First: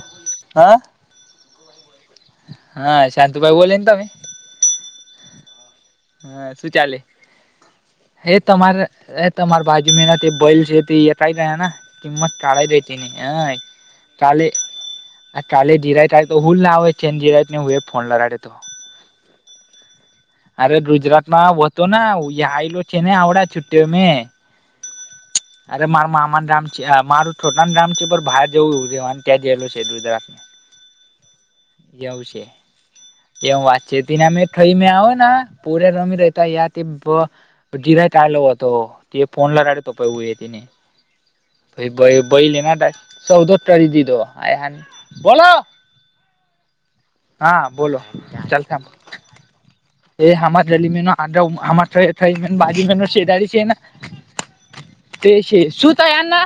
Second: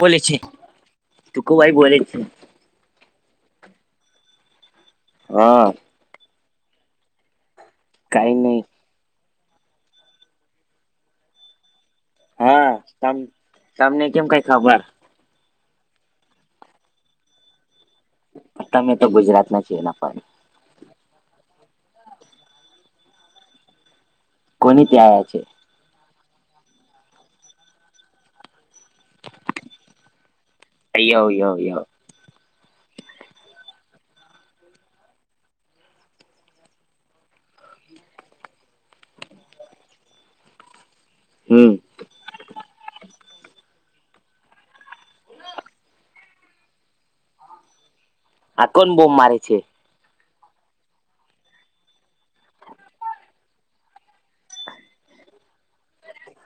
બોલે છે હા ટુકુભાઈ બોલે હા શાંતુભાઈ બોલે ને તમે હા. હા શું ચાલે કઈ હે નહી તમારે એ તમાર બાજુ મેના તે [unintelligible] કિંમત કાળ હા દેતીને તમ હા તમને કેમ કઈ કાલે ખબર કાલે જિરાઈટ તો હુંલ ના આવે છે ને જિરાઈ ને હું એ ફોન લગાડે તો તમે તો ગુજરાત ના છો ને પાછા અરે ગુજરાતમાં હતો યલો છે ને આવડા છુટ્ટીઓ મેં કોની ત્યા આયા છે? અરે માર મામા રામ છે મારું છોટરા ના રામ છે પર બહાર જવું છે યો યો યો એવા [unintelligible] [unintelligible] ચિરાગ આયો તો તે ફોન લગાડે [unintelligible] હમ્મ. [unintelligible] હા બોલો આ ચાલતા કોણ બોમ્બ મારે છે? [unintelligible] તે છે શું થયારના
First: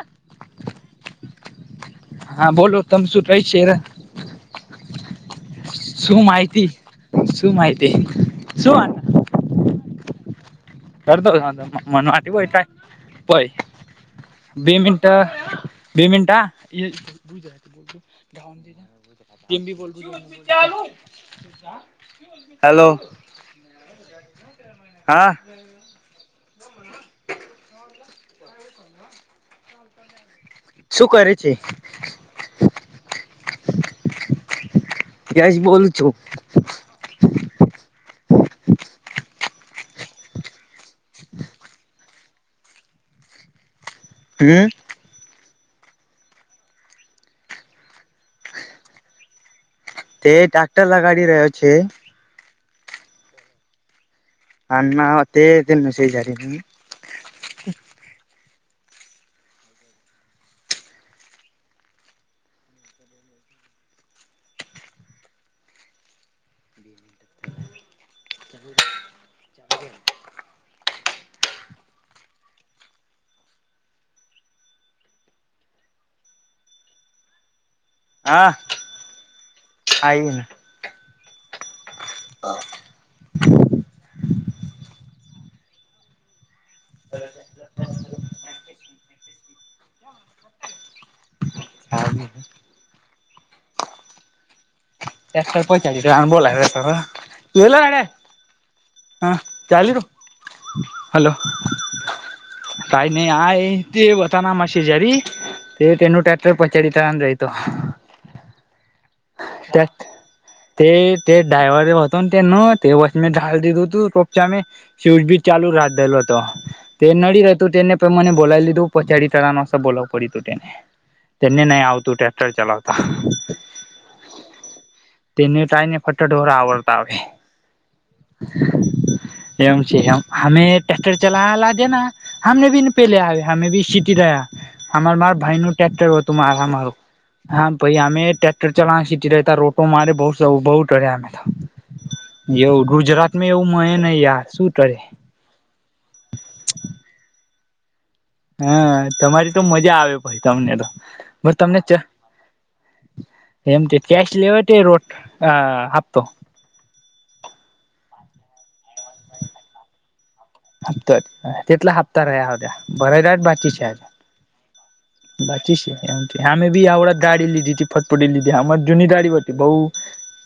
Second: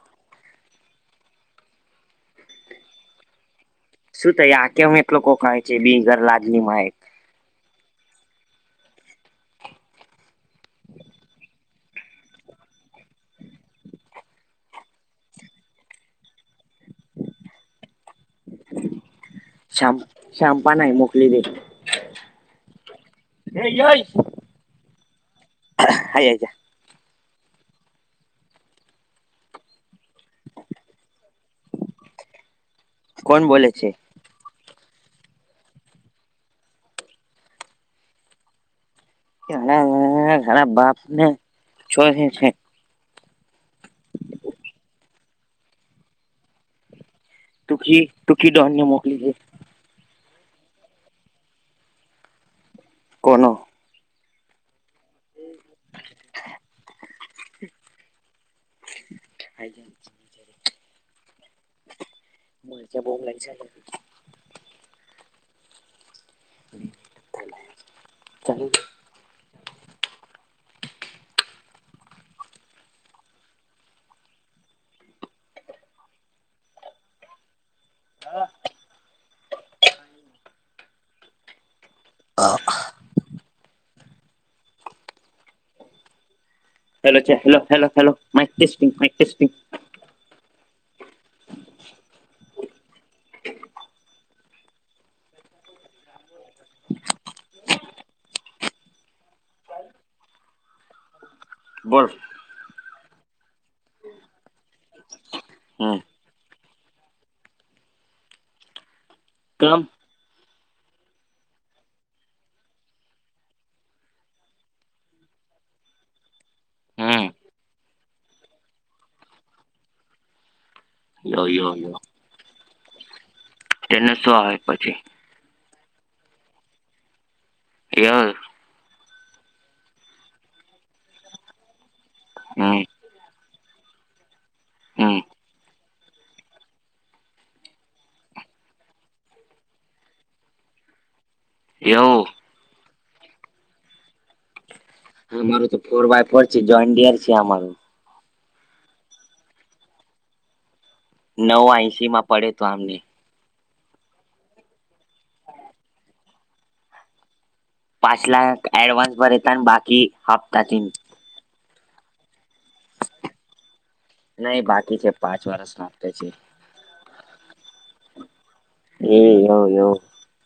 હા બોલો તમે શું કઈ છે એ? શું થાય આ શું માહિતી [unintelligible] શું માહિતી શું વાન કરતો મન માટી [unintelligible] બે મિનટ બે મિનટ શામ શામપા ના મોકલી [inaudible] હેલો હ ય છે હા આ છે શું કરે છે કોણ બોલે છે જશ બોલ છો ઘણા ઘણા ઘણા બાપ ને છોધે છે હમ ટકીી ટકીી ડોહનને મોકલીજે તે ટાક્ટર લગાડી રહ્યો છે કોણ ના ના તે તનું છેઈ જારી ન હ મરજ બહુ લઈ કરી ચ ચ હા આઈને હા હલોલોલોલોટે હાબી હ એસ પૈચલી બોલા તો એલોડે હા ચાલ છું હલોો બોરફ તઈ નહી આ તે બતા ના મા શ જારી તે હમ તેનું પછચડીીતાાર અંદ્ર આતો કામ તત તે ડ્રાઈવર હો હતોને ન તે વ ઢાાલ દીધું હતું રપચ મે શુઝ બી ચાલુ રાખ દેલો હતો તે હમ નડી રહેતું તેને પણ મને બોલાવી લીધું પડીી તળ ન બોલવું પડ્યું હતું તેને યો તેને યો નહી યો આવતું ટ્રેક્ટર ચલાવતા તેને શું આવે પછી તેને ટાઈ ને ફટટોરા આવડતા આવે ં એવમ છે એમ હમે ટક્ટર ચલા લ દેના હમ હમનેી પે લ આ હમે ભી સીટી રહયા હમાર હમ માર ભાઈનો ટક્ટર હતું આરામું હા ભાઈ અમેક ચલા સીટીતા રોટો મારે બુુ ટઢ્યાંા એવ એવું ગુજરાત માં એવું મળયે નહ યાર શું કરે હ માર તો ફોર બાય ફોર છે જોઈન્ટિયર છે અમારું હા તમારી તો મજા આવે ભાઈ તમને તો તમને નવા એસી માં પડે તો આમને એમ કેશ લેવા તે રોટ આપતો પાંચ લખ એડવાન્સ ભતા અને બાકી હપ્તાથી તો તેટલા હપ્તા રહ્યા હવે ભરા જાહ ગ બાકી છે હજુ? નહીં બાકી છે પ બાકી સે એમ કે અમે બી અવળ જ ગાડી લીધી છ ફટફડી લીધી અમા જૂની એ ગાડી હતી યો બઉ. યો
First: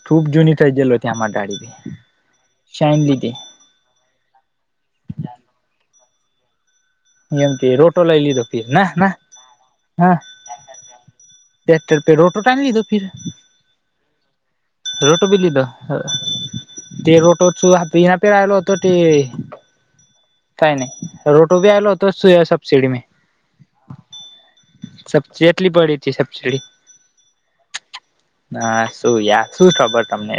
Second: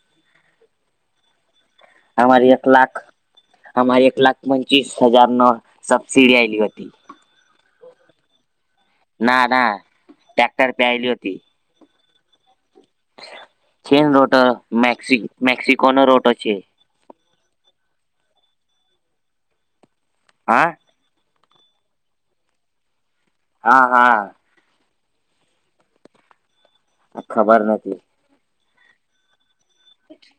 ખૂબ જૂની થઈ જયેલો ત્યાં મા ગાડી. અમાર એક લાખ શાઇન લીધી હમાર એક લાખ પંચીસ હજાર નો સબસિળી આયલી હતી. એમકે રોટો લઈ લીધો પી ના ના ના હા ટેક્ટર પેયલ્યોતી. ટ્રેક્ટર પે રોટોટાન લીધુ. ઈ છે ને રોટો જ રોટો મેક્સી બી લીદો હ મેક્સિકોનો રોટો છે. જે રોટો તું આપી આપેલાલો તો તી કાઈ હા. નઈ. રોટો બી આયલો તો સે સબસિડી મે? હા સબ ચેટલી પળી તી સબસિળી? આ ખબર નથી. હા શું યા શું ખબર તમને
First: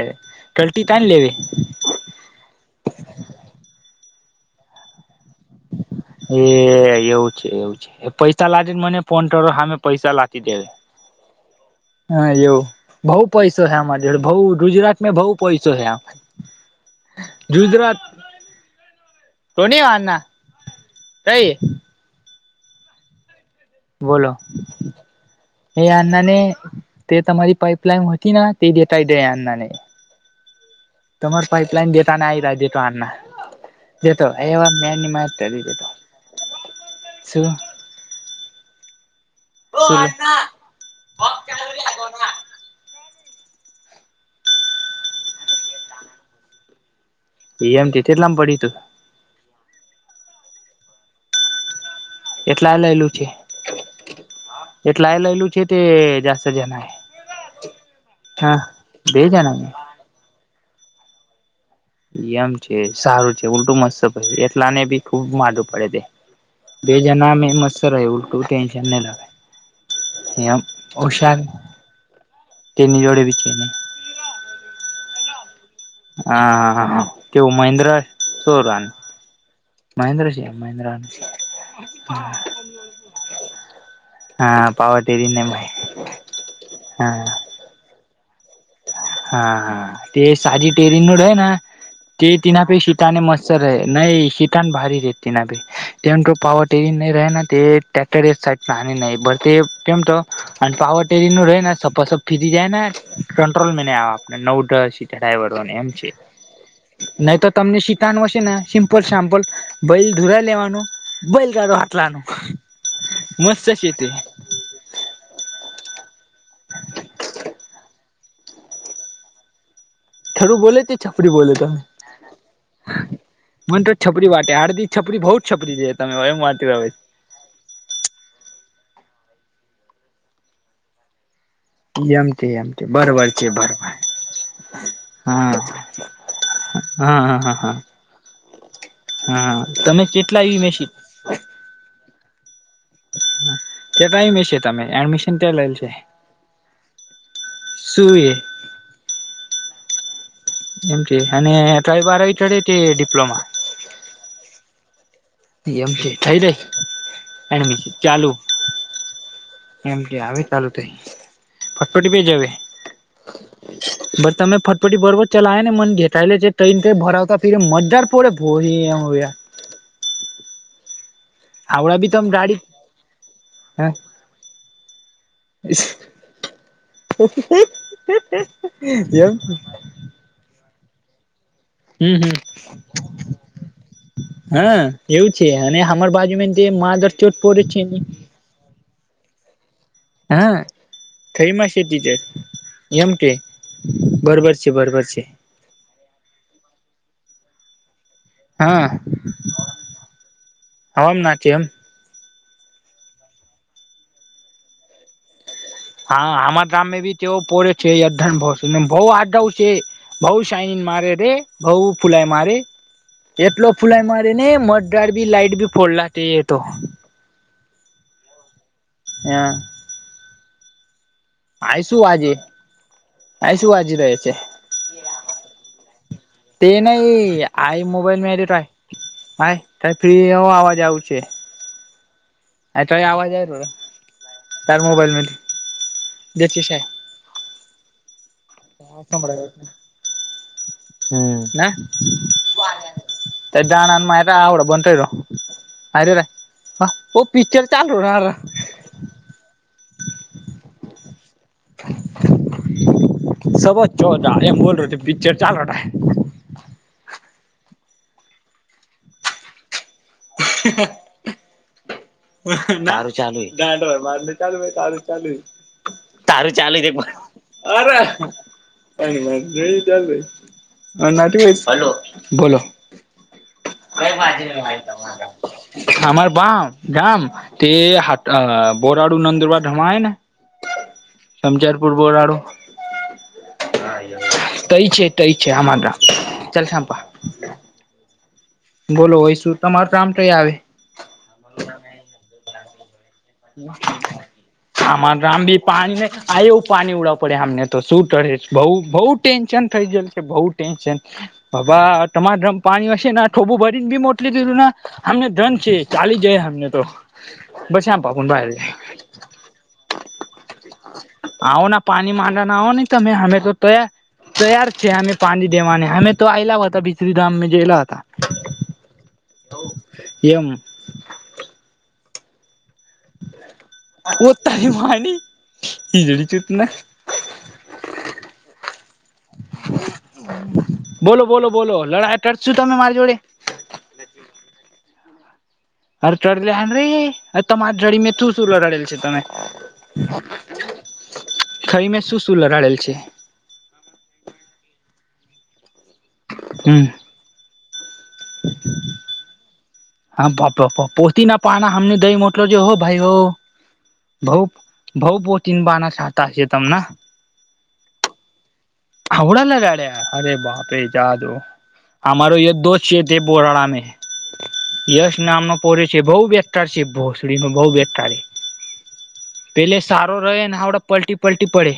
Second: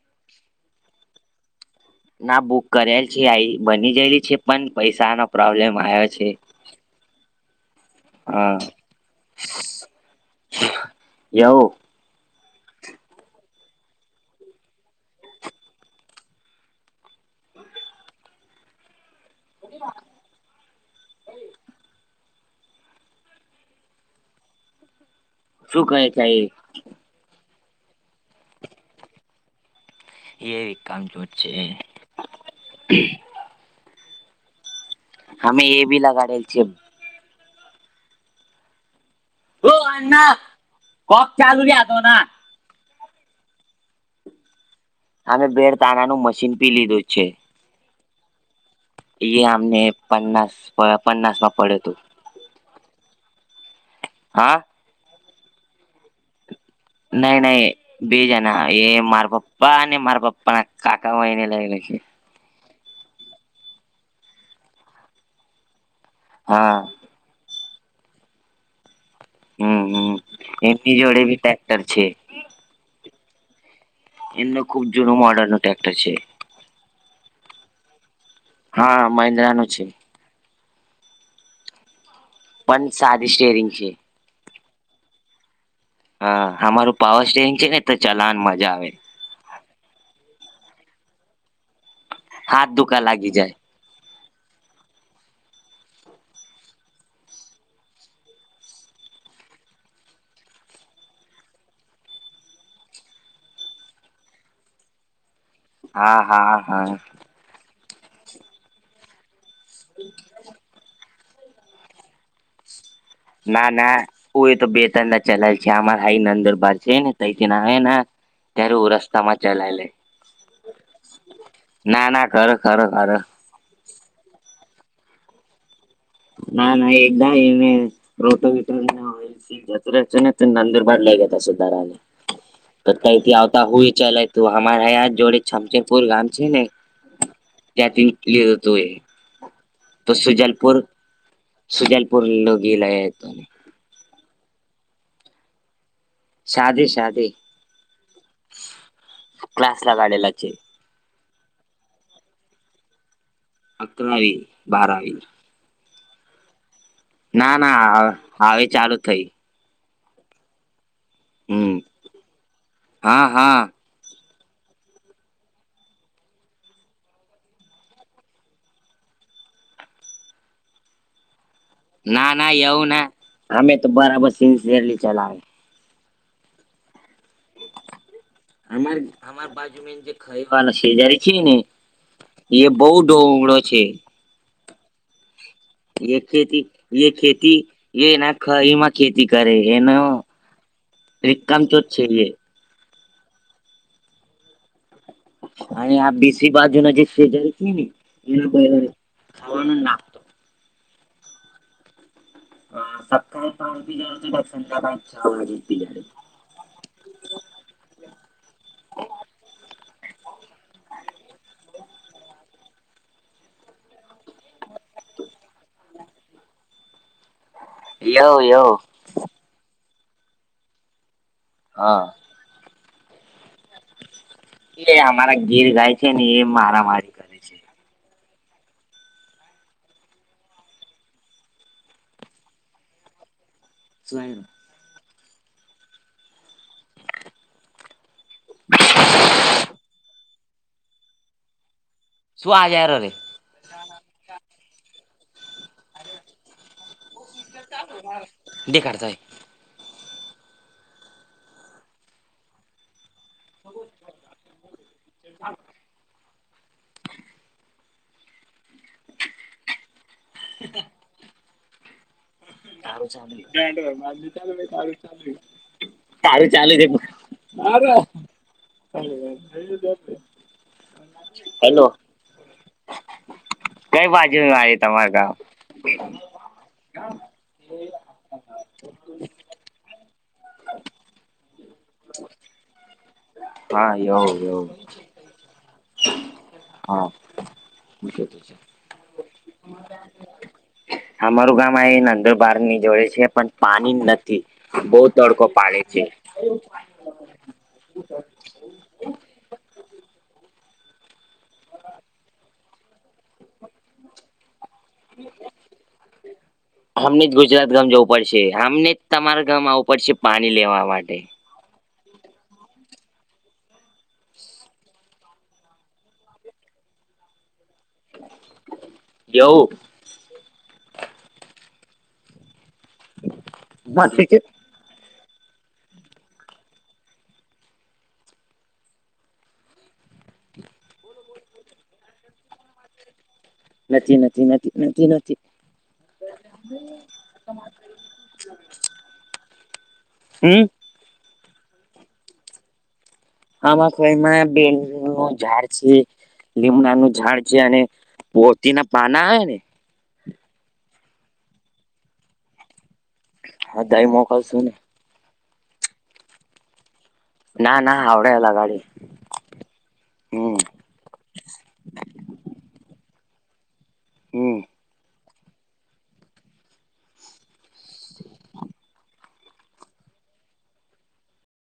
ગલ્ટી તાઈન લેવી?,, ના બુક કરેલ છે આઈ બની ગયેલી છે પણ પૈસા નો પ્રોબ્લેમ આયો એ એવું છે એવું જ એ પૈસા હા લાદીન મને ફોન કરો હામે પૈસા લાખી દેવ. એવું હા એવું બઉ પૈસો હે અમાર જડે બઉ ગુજરાત મેં બઉુ પૈસો હે આ ગુજરાત તો ની વારના અઈ બોલો એ શું કહે છે આનાને તે તમારી પાઈપ લાઇન હતી ને તે દેતાાય દે અનાને. એ એ કામ જોત તમાર છે. પાઈપલાઈન દેતાને આઈ જાય દેતાને. એતો એવા મેનની માત અમે કરી એ દેતો, બી લગાડેલ છે. શું? ઓ શું અન્ના કોક ચાલયાખોના. [unintelligible] અમે બેળ તાણા નું મશીન પી લીધું છે. ઈ એમ કે તેટલામ પળ્યું તું? ઈ આમને પન્નાસ પ પન્નાસ માં પડ તુ. એટલા લઈલું છે? હા? એટલાય લઈલું છે તે જાસ્ત જનાય. નઈ નઈ બે જના એ બે માર પપ્પા જણા અને માર પપ્ પણ આ કાકાઓ ઈને લઈ લેશે. એમ છે સારું છે ઉલટું મસ્ત પૈ એટલા ને બી ખુબ માદું પળે તે. હા. બે જનામે મસ્ત રહે ઉલ્ટું ટેન્શન ન લવે. હં હં એમની જોળે બી ટેક્ટર છે. તેની જોળે બી છે ને. એમનો ખુબ જૂનો મોર્ડરનો ટેક્ટર છે. હા હા હા હા કેવું મહેન્દ્ર સોરન? હા મહિન્દ્રા નું છે મહેન્દ્ર છે. મહેન્દ્ર નું છે. પન સાદી સ્ટેરિંગ છે. હા પાવર ટેરીનેમાઈ હા હમારું પાવર સ્ટેરીંગ છે ને તો ચલાઆન મજા આવે. હા હા તે સાદી ટેરીન્ગ નુડ હોય ને. તી તીના હાથ પે દુખા સૂતાને લાગી જાય મસર એ નઈ શી કમ ભારી રેતી ના ગઈ તેમ તો પાવર ટેરી ને રેના ટેક્ટટર એક થાઈડ પાની ને બરતે કેમ તો, અન પાવર ટેરી નું રહે ને સપો સપ થીજી જાય ને. કંટ્રોલ મેં નઈ આવે આપને નવ દસ સીટ ડ્રાઈવરોને એમ છે, હા હા હા નઈ તો તમને શીતાનું હશે ને સિમ્પલ સામ્પલ ભલ ધુરા લેવાનું. બલકાો હાટલાનું. મસ્ત ના છે ના તે ઉ એ તો બેત ચલાલ છે અમાર હાઈ નંદુરબાર છે ને તથી એના. ત્યારે હ રસ્તા માં ચલાય લે. થરું બોલે છે છપરી બોલે તો. ના ના ખરો ખરો ખરો મને તો છપરી વાટેે હારધી છપરી બહુજ છપરી છે. તમે એમ ના વાતી ના એકદા એને રોટો વિીટલ જત છે ત અંદિર બા લાગ. એમ તે એમ તે ધાર બરોબર કઈથી છે આવતા બરોબર હોય ચાલ તું અમા જોડે હા હા છચ. બોલ ગામ છે ને હા હા હા ત્યાંથી ની ગેધ હતો એ. હા તમે કેટલા એવી મેશીન. સુજાલપુર લોગીલાતો. ત્યા ટાઈમે હશે તમે એડમિશન ત્યાં લેલ છે. સાાધે શાધે શું એ ક્લાસ લ કાઢેલા છે. એમ અને ત્ર બારડે તે ડિપ્લોમા. અકરાાવી બારાવી. એમ છે થઈ રઈ એ ના ના ચાલુ. હવે ચાલુ થઈ એમ કે આવે ચાલુ થાય હમ ફટફટી બે જ આવે. હા હા બટ તમે ફટપટી બરોબર ચલાય ને મને ઘેતા છે ટન ભરાવતા ફીરે મજદાર. પડે ભો હોયા. હાવડા બી તમ ના ના ગાડી એવું ના અમે તો હ બરાબર સિન્સિયરલી ચલાવે. [unintelligible] અમાર એમ અમાર બાજુમાં જે ખાઈ વાળ છે જયારે છે ને. હમ હમ એ બહુ ઢોગળો છે. હા એવું છે અને હર એ બાજુ મ દ ખેતી મા એ દર ચોટ ખેતી પડે છે. એ એના ખરીમાં ખેતી કરે એને. હા થઈમાં શેતી છે. એ એમ કે બરોબર છે બરોબર છે. અને આ બેશી પાજ જે જ એ હા ખવાના. હમ ના કેમ. હ સકાારે પાણીપી. હા આમા ગામે બી તેઓ પોડે છે અણ બહ આઉ છે. બઉુ શાનિન મારે રે ભઉ ફૂલા મારે. કેટલો ફુલાઈ મારી ને મી લાઈટ બી ફોડલા તો. યવ યવ. હંયા. વાએ શું હા વાજે વાએ શું વાજી રહે છે. એ અમારા ગીર ગાય છે ને એ મારા મારી. કરે છે આઈ મોબાઈલ મેટય હ ત ફ્રી અવાજ આવું છે. અ તો આવવાજ આવે રો. શાય. તારા મોબાઇલ માંથી [inaudible] સાભળ હમ ના. [inaudible] શું આજા રે તે ડણા મા આડ [unintelligible] બનય ર રે. પિક્ચર ચાલુ રા રા દેખાડ તાય સત ચો એમ [unintelligible] બોલ પિક્ચર ચાલ. હ. તારું સારું ચાલુ ચાલુા માર [inaudible] ચાલુ તારું ચાલુ. તારું ચાલેુ છે અરે ચ. હ નાટ હેલો [unintelligible] બોલો કઈ બાજુ વાજ આવે વાય તમારે ગામ મારા આર બામ જામ તે હાટ બરાડુ નંદ્રબાર ધમાાયને સમજારપુર બોરાડો હા કય છે તય છે આમા હાવ બોલો હોય શું તમારું કમ તોઈ આવે અમારું ગામ આ નંદડબાર ની જોડે છે પણ પાણી નથી બહુ આમાર રામ તડકો બી પાડે છે પાણી ન આ એવું પાણી ઉડાવ પડે આમને તો શું ટરે બ‌ઉ બ‌ઉ ટેન્શન થઈ જશે છે બઉ ટેન્શન બાબા તમારેમ પાણી હશે થોબું ભરીને બી મોટલી દીધું અમને ધન છે ચાલી જાય અમને તો અમને જ ગુજરાત બસ ગામ આમ જવું પાપુન પડશે ભાઈ આમને તમારા ગામ આવું પડશે પાણી લેવા માટે આવો ના પાણી માંડા ના આવો નહી તમે અમે તો તયાર તૈયાર છે હમે પાણી દેવાને હમે તો અલા હો હતા બિચ ધામમાં જેેલા હો હતા એવું એમ કો ત માણી હીજ ચતના [unintelligible] બોલો બોલો બોલો લડા ટટ છું તમે મારી જોડે નથી નથી નથી નથી નથી અરે ચડ લ રે તમારી જડી મે તું શું લડેલ છે તમે હમ ખાઈ મેં શું શું લડડેલ છે આમાંખો એમાં બેલ નું ઝાડ છે હમ લીમડા નું ઝાડ છે અને પોતી ના પાના આવે ને હા પાપપ પોતી ના પાના હમને દહી મોટલોજ હો ભાઈ હો હા દાઈ મોકલશો ને. બઉ બહુતીન બ ના છાતા છેે તમને [unintelligible] ના ના આવડે એલા ગાડી થડા ના રેડ્યા અરે બાપે જા દો હમારોો દો ચેત બોરાડા મે હમ યશ નામનો પોડ છે બહ બેસ્તાર છે ભોસડી ન બહ બેસ્થારે [inaudible] પેલે સારો રહે ને આવડા પલટી પલટી પડે